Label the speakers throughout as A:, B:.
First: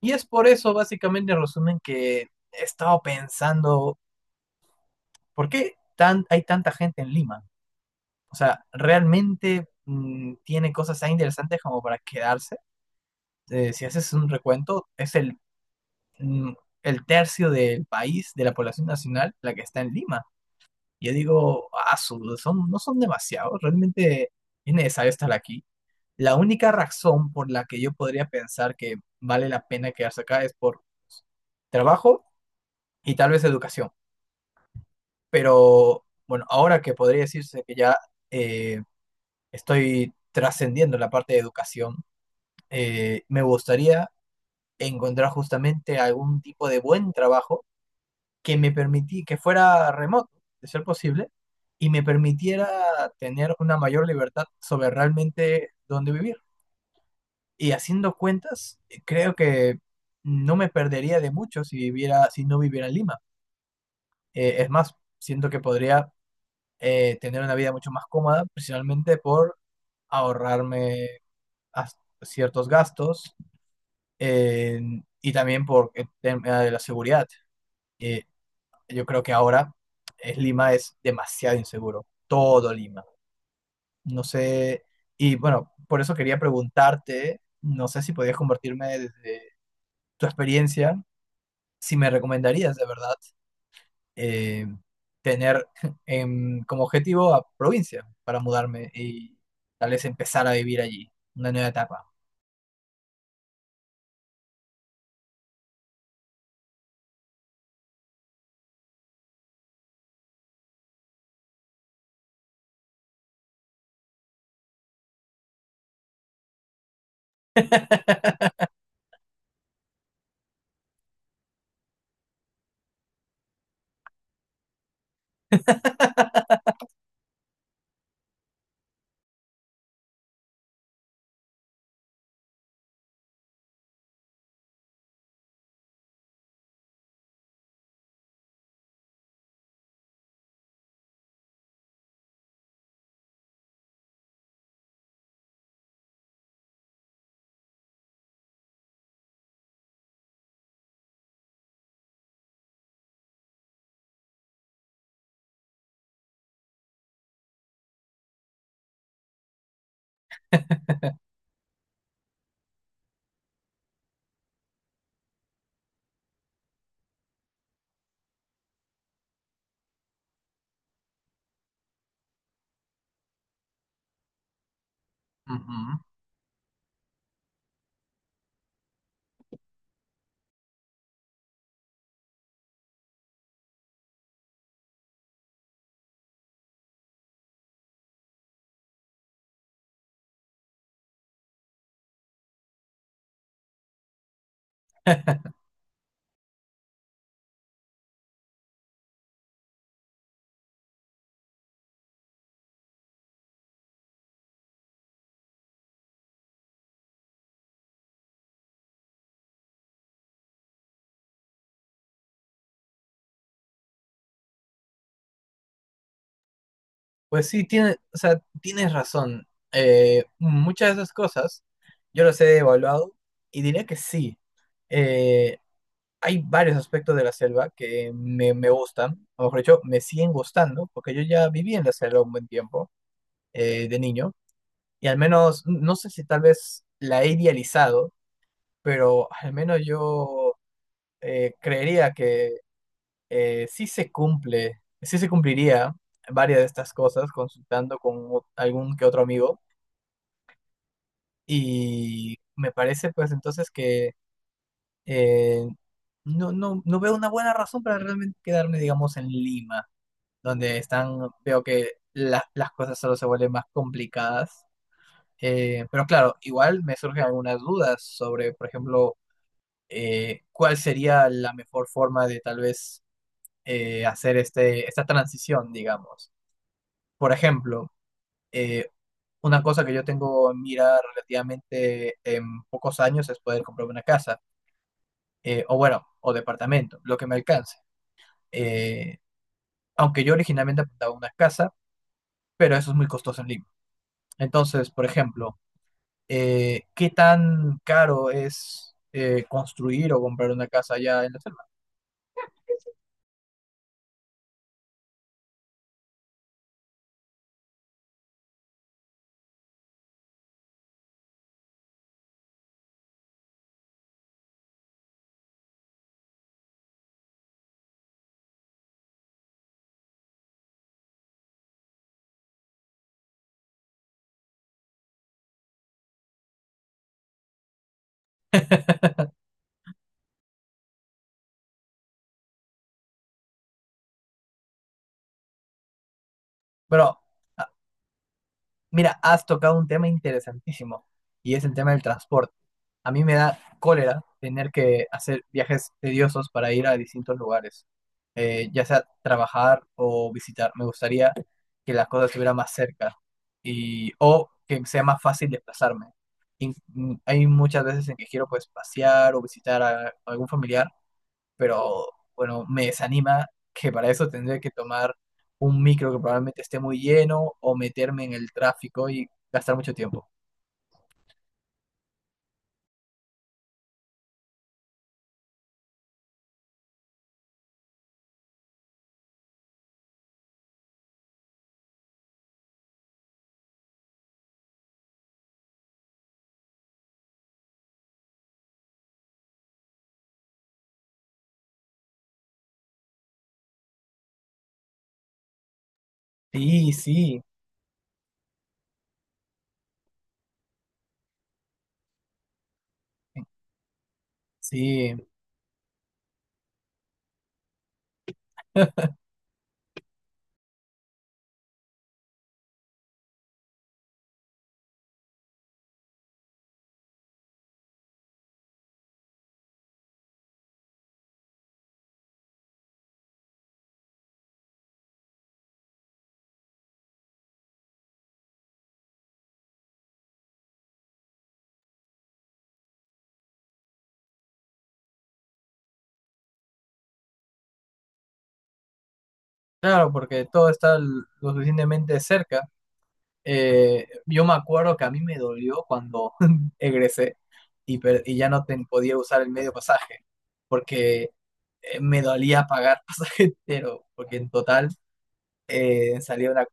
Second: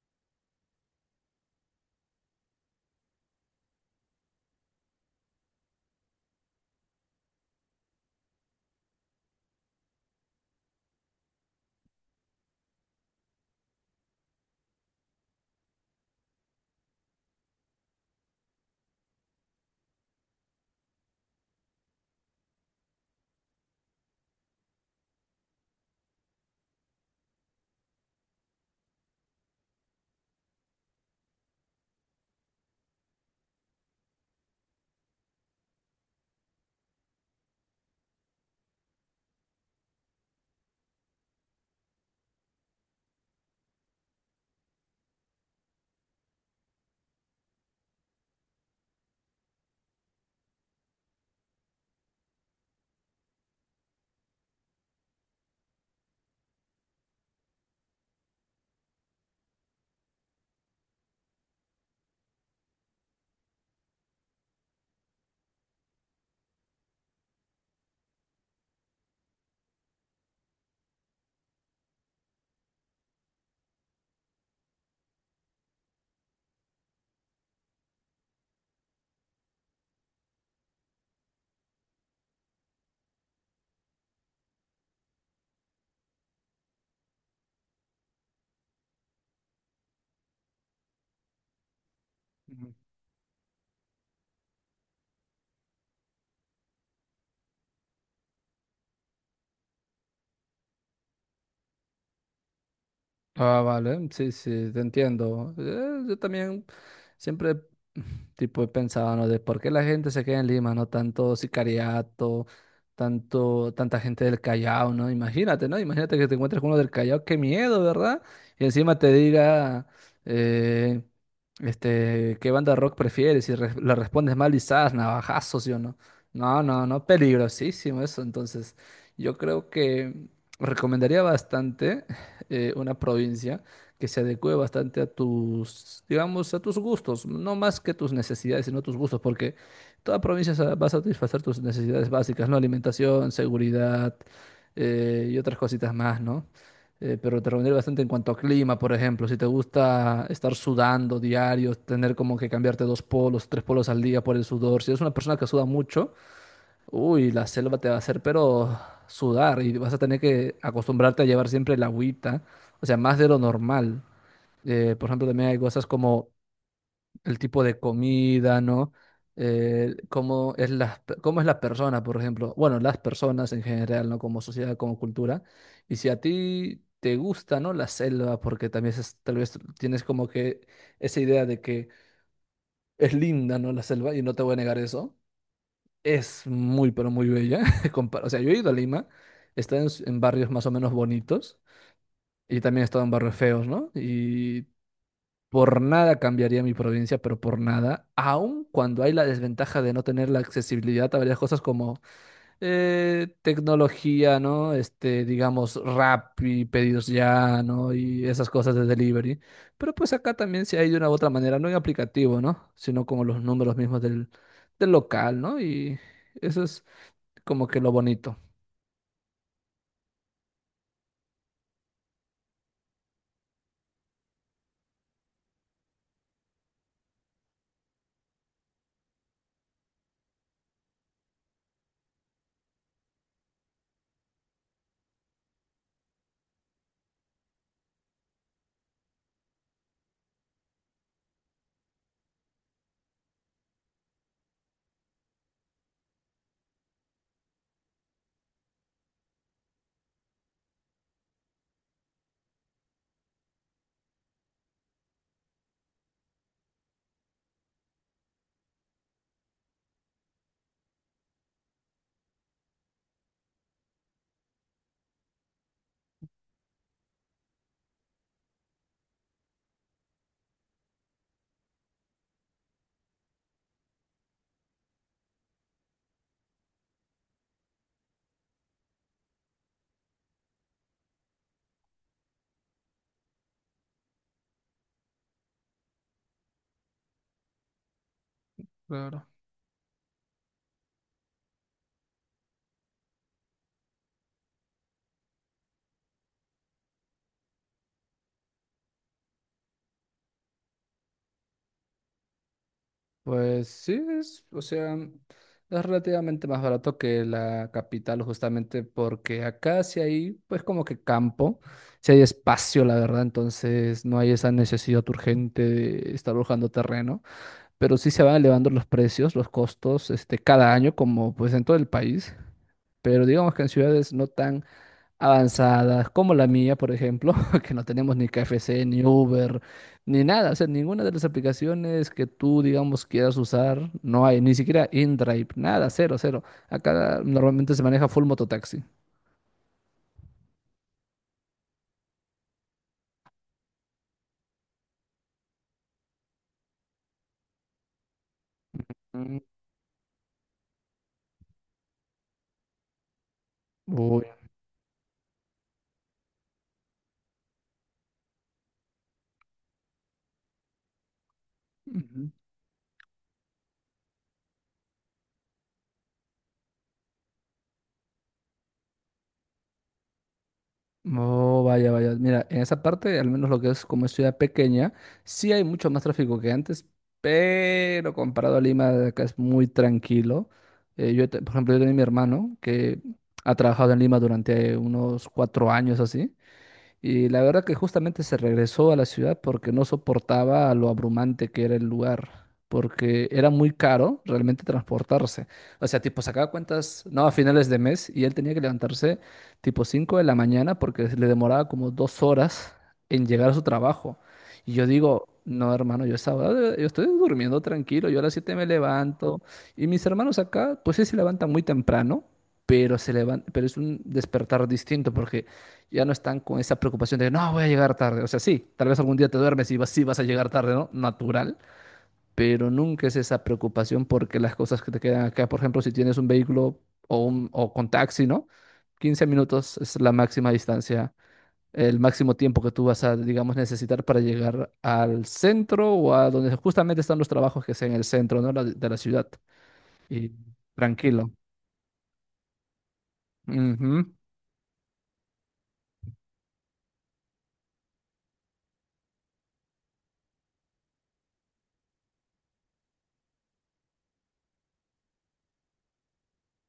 A: Y es por eso, básicamente, en resumen, que he estado pensando, ¿por qué tan, hay tanta gente en Lima? O sea, ¿realmente tiene cosas tan interesantes como para quedarse? Si haces un recuento, es el, mm, el tercio del país, de la población nacional, la que está en Lima. Yo digo, ah, son, no son demasiados, realmente es necesario estar aquí. La única razón por la que yo podría pensar que vale la pena quedarse acá es por trabajo y tal vez educación. Pero bueno, ahora que podría decirse que ya eh, estoy trascendiendo la parte de educación, me gustaría encontrar justamente algún tipo de buen trabajo que me permití que fuera remoto, de ser posible, y me permitiera tener una mayor libertad sobre realmente dónde vivir. Y haciendo cuentas, creo que no me perdería de mucho si no viviera en Lima. Es más, siento que podría tener una vida mucho más cómoda, principalmente por ahorrarme as- ciertos gastos, eh, y también por el tema de la seguridad. Eh, yo creo que ahora Lima es demasiado inseguro, todo Lima. No sé, y bueno, por eso quería preguntarte, no sé si podías compartirme desde tu experiencia, si me
B: Ujú.
A: recomendarías de verdad, eh, tener como objetivo a provincia para mudarme y tal vez empezar a vivir allí, una nueva etapa.
B: Ah, vale, sí, sí, te entiendo. Yo también siempre tipo he pensado, ¿no? De por qué la gente se queda en Lima, ¿no? Tanto sicariato, tanto, tanta gente del Callao, ¿no? Imagínate, ¿no? Imagínate que te encuentres con uno del Callao, qué miedo, ¿verdad? Y encima te diga, eh, este, ¿qué banda de rock prefieres? Le respondes mal, quizás, navajazos, ¿sí o no? No, no, no, peligrosísimo eso. Entonces, yo creo que recomendaría bastante. Una provincia que se adecue bastante a tus, digamos, a tus gustos, no más que tus necesidades, sino tus gustos, porque toda provincia va a satisfacer tus necesidades básicas, ¿no? Alimentación, seguridad, y otras cositas más, ¿no? Pero te reuniré bastante en cuanto a clima, por ejemplo, si te gusta estar sudando diario, tener como que cambiarte dos polos, tres polos al día por el sudor, si eres una persona que suda mucho, uy, la selva te va a hacer pero sudar y vas a tener que acostumbrarte a llevar siempre el agüita, o sea, más de lo normal. Por ejemplo, también hay cosas como el tipo de comida, ¿no? Cómo es la, cómo es la persona, por ejemplo. Bueno, las personas en general, ¿no? Como sociedad, como cultura.
A: Ujú.
B: Y si a ti te gusta, ¿no? La selva, porque también tal vez tienes como que esa idea de que es linda, ¿no? La selva, y no te voy a negar eso. Es muy, pero muy bella. O sea, yo he ido a Lima, he estado en, en barrios más o menos bonitos y también he estado en barrios feos, ¿no? Y por nada cambiaría mi provincia, pero por nada, aun cuando hay la desventaja de no tener la accesibilidad a varias cosas como tecnología, ¿no? Este, digamos, Rappi, pedidos ya, ¿no? Y esas cosas de delivery. Pero pues acá también se hay de una u otra manera, no en aplicativo, ¿no? Sino como los números mismos del, del local, ¿no? Y eso es
A: Pues sí,
B: como que lo
A: tiene, o
B: bonito.
A: sea, tienes razón. Muchas de esas cosas yo las he evaluado y diría que sí. Eh, hay varios aspectos de la selva que me gustan, o mejor dicho, me siguen gustando, porque yo ya viví en la selva un buen tiempo, de niño, y al menos, no sé si tal vez la he idealizado, pero al menos yo creería que sí se cumpliría varias de estas cosas consultando con algún que otro amigo, y me parece pues entonces que, eh, no veo una buena razón para realmente quedarme, digamos, en Lima, donde están, veo que las cosas solo se vuelven más complicadas. Pero claro, igual me surgen algunas dudas sobre, por ejemplo, cuál sería la mejor forma de tal vez hacer esta transición, digamos. Por ejemplo, eh, una cosa que yo tengo en mira relativamente en pocos años es poder comprarme una casa, o bueno, o departamento, lo que me alcance. Eh,
B: Claro.
A: aunque yo originalmente apuntaba a una casa, pero eso es muy costoso en Lima. Entonces, por ejemplo, ¿qué tan caro es construir o comprar una casa allá en la selva?
B: Pues sí, es, o sea, es relativamente más barato que la capital, justamente porque acá sí hay, pues como que campo, sí hay espacio, la verdad, entonces no hay esa necesidad urgente de estar buscando terreno, pero sí se van elevando los precios, los costos, este, cada año, como pues en todo el país, pero digamos que en ciudades no tan avanzadas, como la mía, por ejemplo, que no tenemos ni KFC, ni Uber, ni nada, o sea, ninguna de las aplicaciones que tú, digamos, quieras usar, no hay, ni siquiera InDrive, nada, cero, cero.
A: Pero,
B: Acá
A: ah,
B: normalmente se maneja full mototaxi.
A: mira, has tocado un tema interesantísimo, y es el tema del transporte. A mí me da cólera tener que hacer viajes tediosos para ir a distintos lugares, ya sea
B: Mm.
A: trabajar o visitar. Me gustaría que las cosas estuvieran más cerca y
B: Uy.
A: o que sea más fácil desplazarme. Y, hay muchas veces en que quiero pues pasear o visitar a algún familiar, pero
B: Ujú.
A: bueno, me desanima que para eso tendré que tomar un micro que probablemente esté muy lleno o meterme en el tráfico y gastar mucho tiempo.
B: Oh, vaya, vaya. Mira, en esa parte, al menos lo que es como es ciudad pequeña, sí hay mucho más tráfico que antes, pero comparado a Lima, de acá es muy tranquilo. Yo, por ejemplo, yo tenía mi hermano que ha trabajado en Lima durante unos 4 años así, y la verdad que justamente se regresó a la ciudad porque no soportaba lo abrumante que era el lugar, porque era muy caro realmente transportarse. O sea, tipo, sacaba
A: Sí,
B: cuentas, no, a
A: sí,
B: finales de mes y él tenía que levantarse tipo 5 de la mañana porque le demoraba como 2 horas en llegar a su trabajo. Y yo
A: sí.
B: digo, no, hermano, yo esa hora, yo estoy durmiendo tranquilo, yo a las 7 me levanto y mis hermanos acá, pues sí se levantan muy temprano. Pero, pero es un despertar distinto porque ya no están con esa preocupación de, no, voy a llegar tarde. O sea, sí, tal vez algún día te duermes y vas, sí vas a llegar tarde, ¿no? Natural, pero nunca es esa preocupación porque las cosas que te quedan acá, por ejemplo, si tienes un vehículo o, un, o con taxi, ¿no? 15 minutos es la máxima distancia, el máximo tiempo que tú vas a, digamos, necesitar para llegar al centro o a donde justamente están los trabajos que sea en el centro, ¿no? De la ciudad.
A: Claro,
B: Y
A: porque todo está
B: tranquilo.
A: lo suficientemente cerca.
B: Ujú.
A: Yo me acuerdo que a mí me dolió cuando egresé y, y ya no ten- podía usar el medio pasaje, porque me dolía pagar pasaje entero, porque en total salía una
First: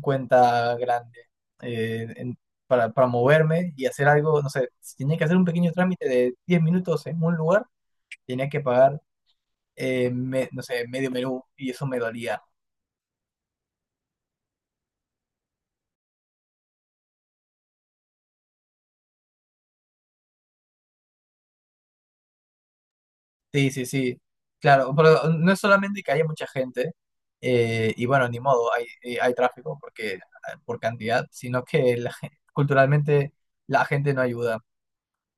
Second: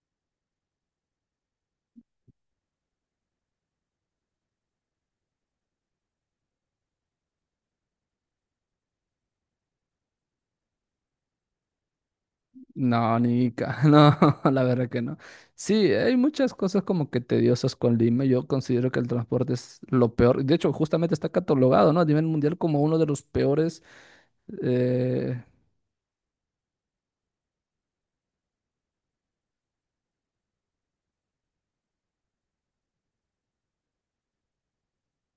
A: cuenta grande, eh, en- para moverme y hacer algo, no sé, si tenía que hacer un pequeño trámite de 10 minutos en un lugar, tenía que pagar, no sé, medio menú, y eso me dolía.
B: No, Nica, no, la verdad que no. Sí, hay muchas cosas como que tediosas con Lima. Yo considero que el transporte es lo peor. De hecho, justamente está catalogado, ¿no? A nivel mundial como uno de los
A: Sí,
B: peores.
A: sí, sí, claro, pero
B: Eh,
A: no es solamente que haya mucha gente, y bueno, ni modo, hay, hay tráfico porque, ah, por cantidad, sino que culturalmente la gente no ayuda.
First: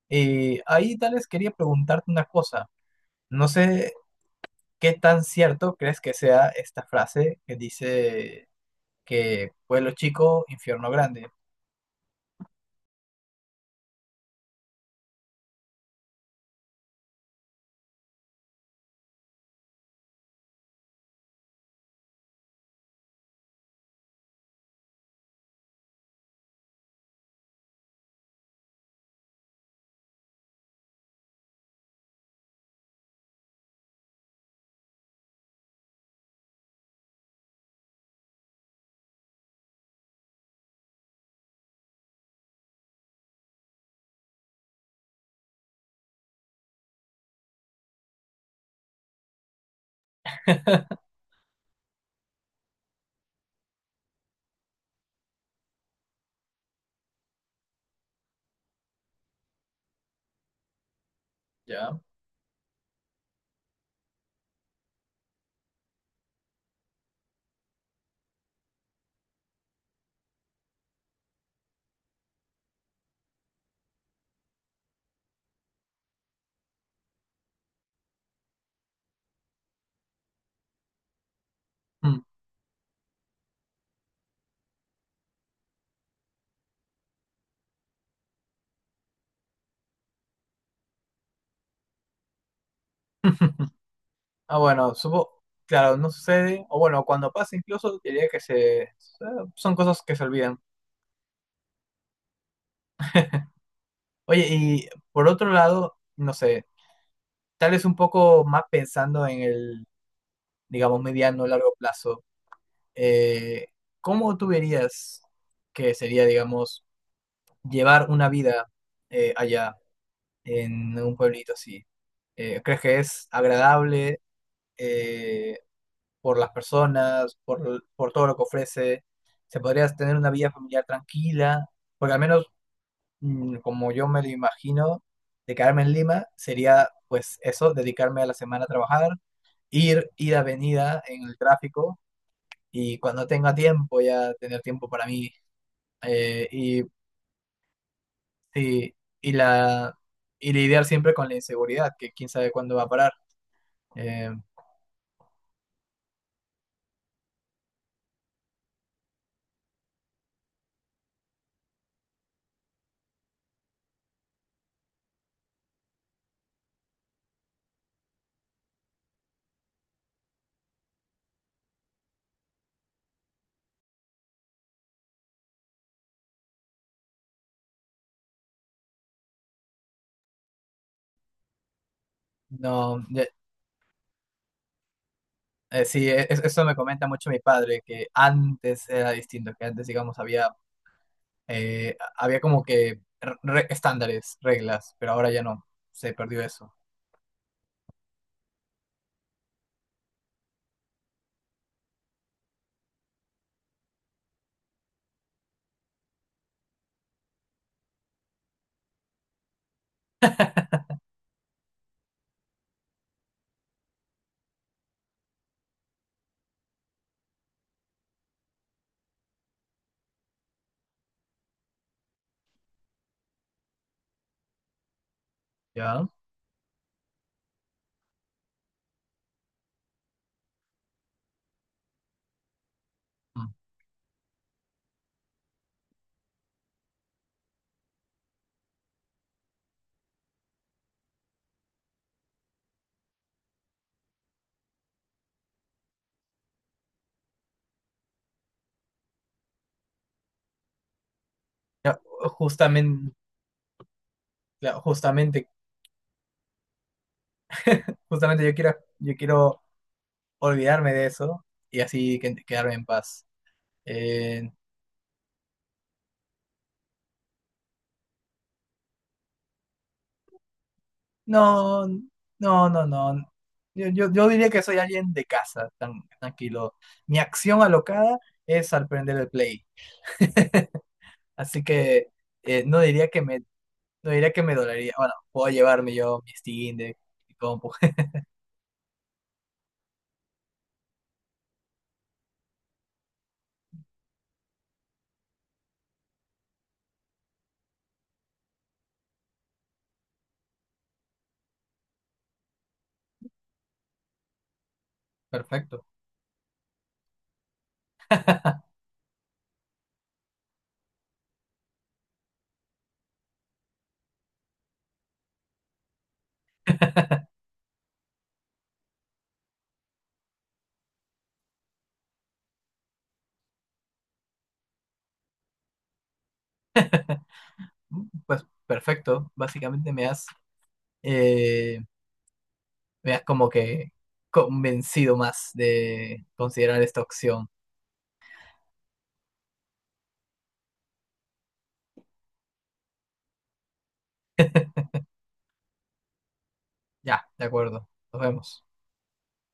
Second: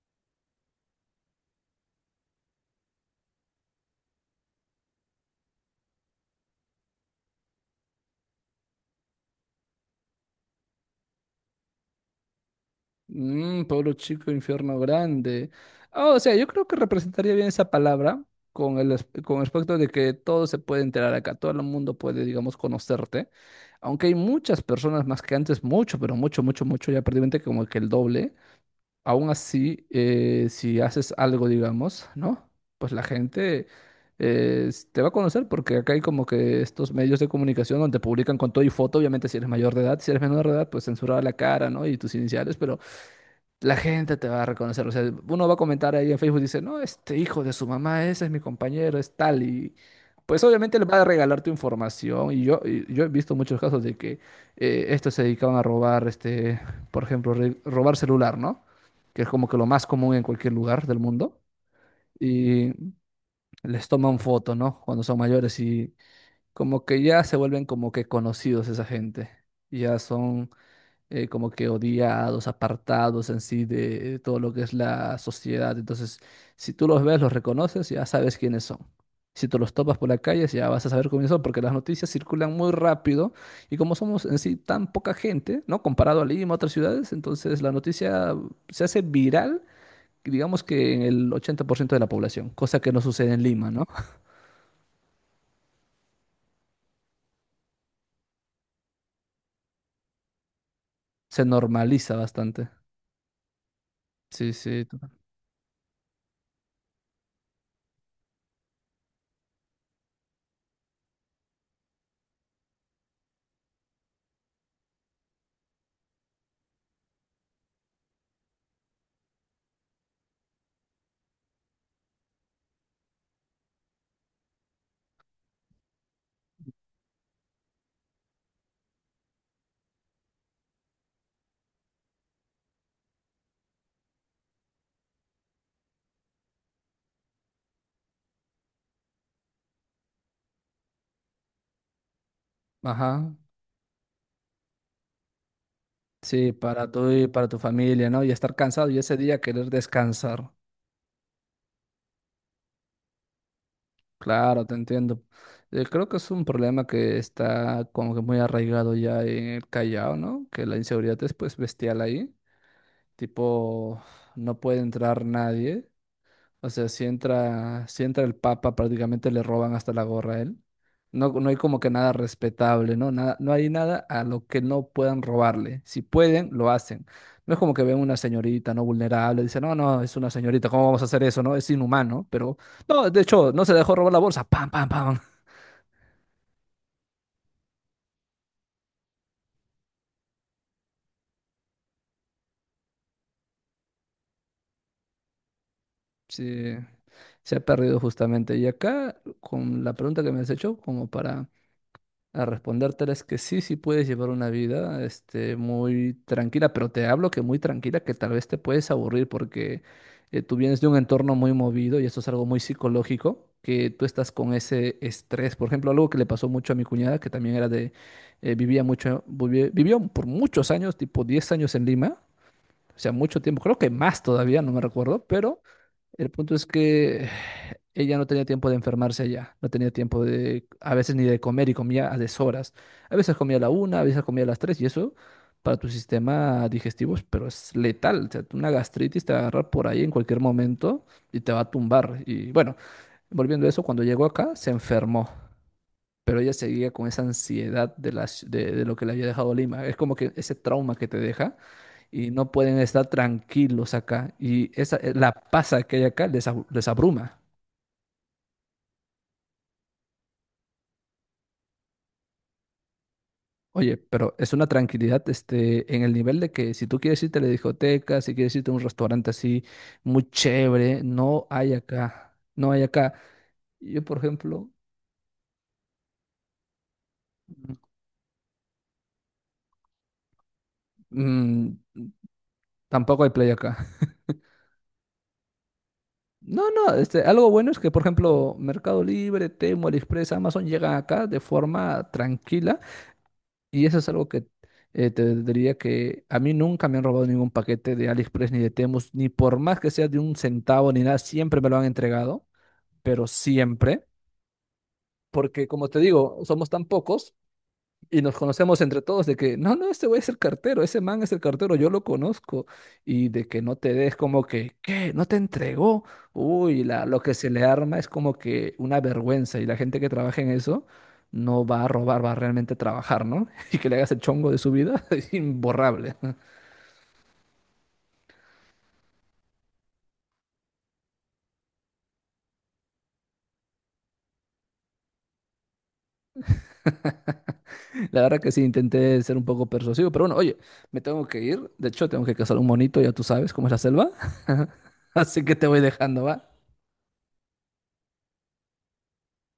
A: Y ahí tal vez quería preguntarte una cosa, no sé qué tan cierto crees que sea esta frase que dice que pueblo chico, infierno grande.
B: Pueblo chico, infierno grande. Ah, o sea, yo creo que representaría bien esa palabra con el, con el aspecto de que todo se puede enterar acá, todo el mundo puede, digamos, conocerte. Aunque hay muchas personas más que antes, mucho, pero mucho, mucho, mucho, ya prácticamente como que el doble. Aún así, si haces algo, digamos, ¿no? Pues la gente te va a conocer porque acá hay como que estos medios de comunicación donde publican con todo y foto, obviamente si eres mayor de edad, si eres menor de edad, pues censurada la cara, ¿no? Y tus iniciales, pero la gente te va a reconocer. O sea, uno va a comentar ahí en Facebook, dice, no, este hijo de su mamá, ese es mi compañero, es tal. Y pues obviamente le va a regalar tu información. Y yo he visto muchos casos de que estos se dedicaban a robar, este, por ejemplo, robar celular, ¿no? Que es como que lo más común en cualquier lugar del mundo.
A: Ya.
B: Y les toman foto, ¿no? Cuando son mayores y como que ya se vuelven como que conocidos esa gente. Ya son como que odiados, apartados en sí de todo lo que es la sociedad. Entonces, si tú los ves, los reconoces, ya sabes quiénes son. Si tú los topas por la calle, ya vas a saber quiénes son, porque las noticias
A: Mm.
B: circulan muy rápido y como somos en sí tan poca gente, ¿no? Comparado a Lima, a otras ciudades, entonces la noticia se hace viral, digamos que en el 80% de la población, cosa que no sucede en Lima, ¿no?
A: Ah, bueno, supo, claro, no sucede, o bueno, cuando pasa incluso diría que se, son cosas que se olvidan.
B: Se normaliza bastante.
A: Oye,
B: Sí, sí.
A: y por otro lado, no sé, tal vez un poco más pensando en el, digamos, mediano o largo plazo, eh, ¿cómo tú verías que sería, digamos, llevar una vida allá, en un pueblito así? ¿Crees que es agradable eh, por las personas, por todo lo que ofrece? ¿Se podría tener una vida familiar tranquila? Porque al menos, como yo me lo imagino, de quedarme en Lima sería pues eso, dedicarme a la semana a trabajar, ir, ida, venida en el tráfico, y cuando
B: Ajá.
A: tenga tiempo ya tener tiempo para mí, eh,
B: Sí,
A: y,
B: para tú y para tu familia, ¿no? Y estar cansado
A: y,
B: y ese
A: y
B: día querer
A: la,
B: descansar.
A: y lidiar siempre con la inseguridad, que quién sabe cuándo va a parar. Eh,
B: Claro, te entiendo. Creo que es un problema que está como que muy arraigado ya en el Callao, ¿no? Que la inseguridad es pues bestial ahí. Tipo, no puede entrar nadie. O sea, si entra, si entra el Papa, prácticamente le roban hasta la gorra a él. No, no hay como que nada respetable, ¿no? Nada, no hay nada a lo que no puedan robarle. Si pueden, lo hacen. No es como que ven una señorita no vulnerable, dicen, no, no, es una señorita, ¿cómo vamos a hacer eso, no? Es inhumano, pero
A: no,
B: no, de hecho, no se dejó robar la bolsa, pam, pam, pam.
A: sí, eso me comenta mucho mi padre, que antes era distinto, que antes digamos había, había como que estándares, reglas, pero ahora ya no, se perdió
B: Sí,
A: eso.
B: se ha perdido justamente. Y acá, con la pregunta que me has hecho, como para a respondértela es que sí, sí puedes llevar una vida, este, muy tranquila, pero te hablo que muy tranquila, que tal vez te puedes aburrir porque tú vienes de un entorno muy movido y esto es algo muy psicológico, que tú estás con ese estrés. Por ejemplo, algo que le pasó mucho a mi cuñada, que también era de, vivía mucho, vivió por muchos años, tipo 10 años en Lima, o sea, mucho tiempo, creo que más todavía, no me recuerdo, pero
A: Ya.
B: el punto es que ella no tenía tiempo de enfermarse allá, no tenía tiempo de, a veces ni de comer y comía a deshoras. A veces
A: Mm.
B: comía a la 1, a veces comía a las 3 y eso para tu sistema digestivo, pero es letal. O sea, una gastritis te va a agarrar por ahí en cualquier momento y te va a tumbar. Y bueno, volviendo a eso, cuando llegó acá se enfermó, pero ella seguía con esa ansiedad de, de lo que le había dejado Lima. Es como que ese trauma que te deja
A: No,
B: y no pueden estar
A: justamente,
B: tranquilos acá. Y esa, la
A: justamente,
B: pasa que hay acá les, les abruma.
A: justamente yo quiero olvidarme de eso y así quedarme en paz.
B: Oye, pero
A: Eh,
B: es una tranquilidad este, en el nivel de que si tú quieres irte a la discoteca, si quieres irte a un restaurante así muy chévere, no hay
A: no,
B: acá.
A: no,
B: No hay
A: no,
B: acá.
A: no.
B: Yo, por
A: Yo diría que
B: ejemplo,
A: soy alguien de casa, tan, tranquilo. Mi acción alocada es al prender el play. Así
B: mm,
A: que no diría que
B: tampoco hay
A: me,
B: play acá.
A: no diría que me dolería. Bueno, puedo llevarme yo mi
B: No,
A: Steam
B: no,
A: de
B: este,
A: mi
B: algo
A: compu.
B: bueno es que, por ejemplo, Mercado Libre, Temo, AliExpress, Amazon llegan acá de forma tranquila. Y eso es algo que te diría que a mí nunca me han robado ningún paquete de AliExpress ni de Temu, ni por más que sea de un centavo ni nada, siempre me lo han entregado, pero siempre, porque
A: Perfecto.
B: como te digo, somos tan pocos y nos conocemos entre todos de que, no, no, este güey es el cartero, ese man es el cartero, yo lo conozco. Y de que no te des como que, ¿qué? ¿No te entregó? Uy, lo que se le arma es como que una vergüenza. Y la gente que trabaja en eso no va a robar, va a realmente trabajar, ¿no? Y que le hagas el chongo de su vida es imborrable.
A: Pues perfecto. Básicamente eh, me has como que convencido más de considerar esta opción.
B: La verdad que sí, intenté ser un poco persuasivo, pero bueno, oye, me tengo que ir. De hecho, tengo que cazar un monito, ya tú sabes cómo es la selva. Así que te voy dejando, ¿va?
A: Ya, de acuerdo. Nos vemos.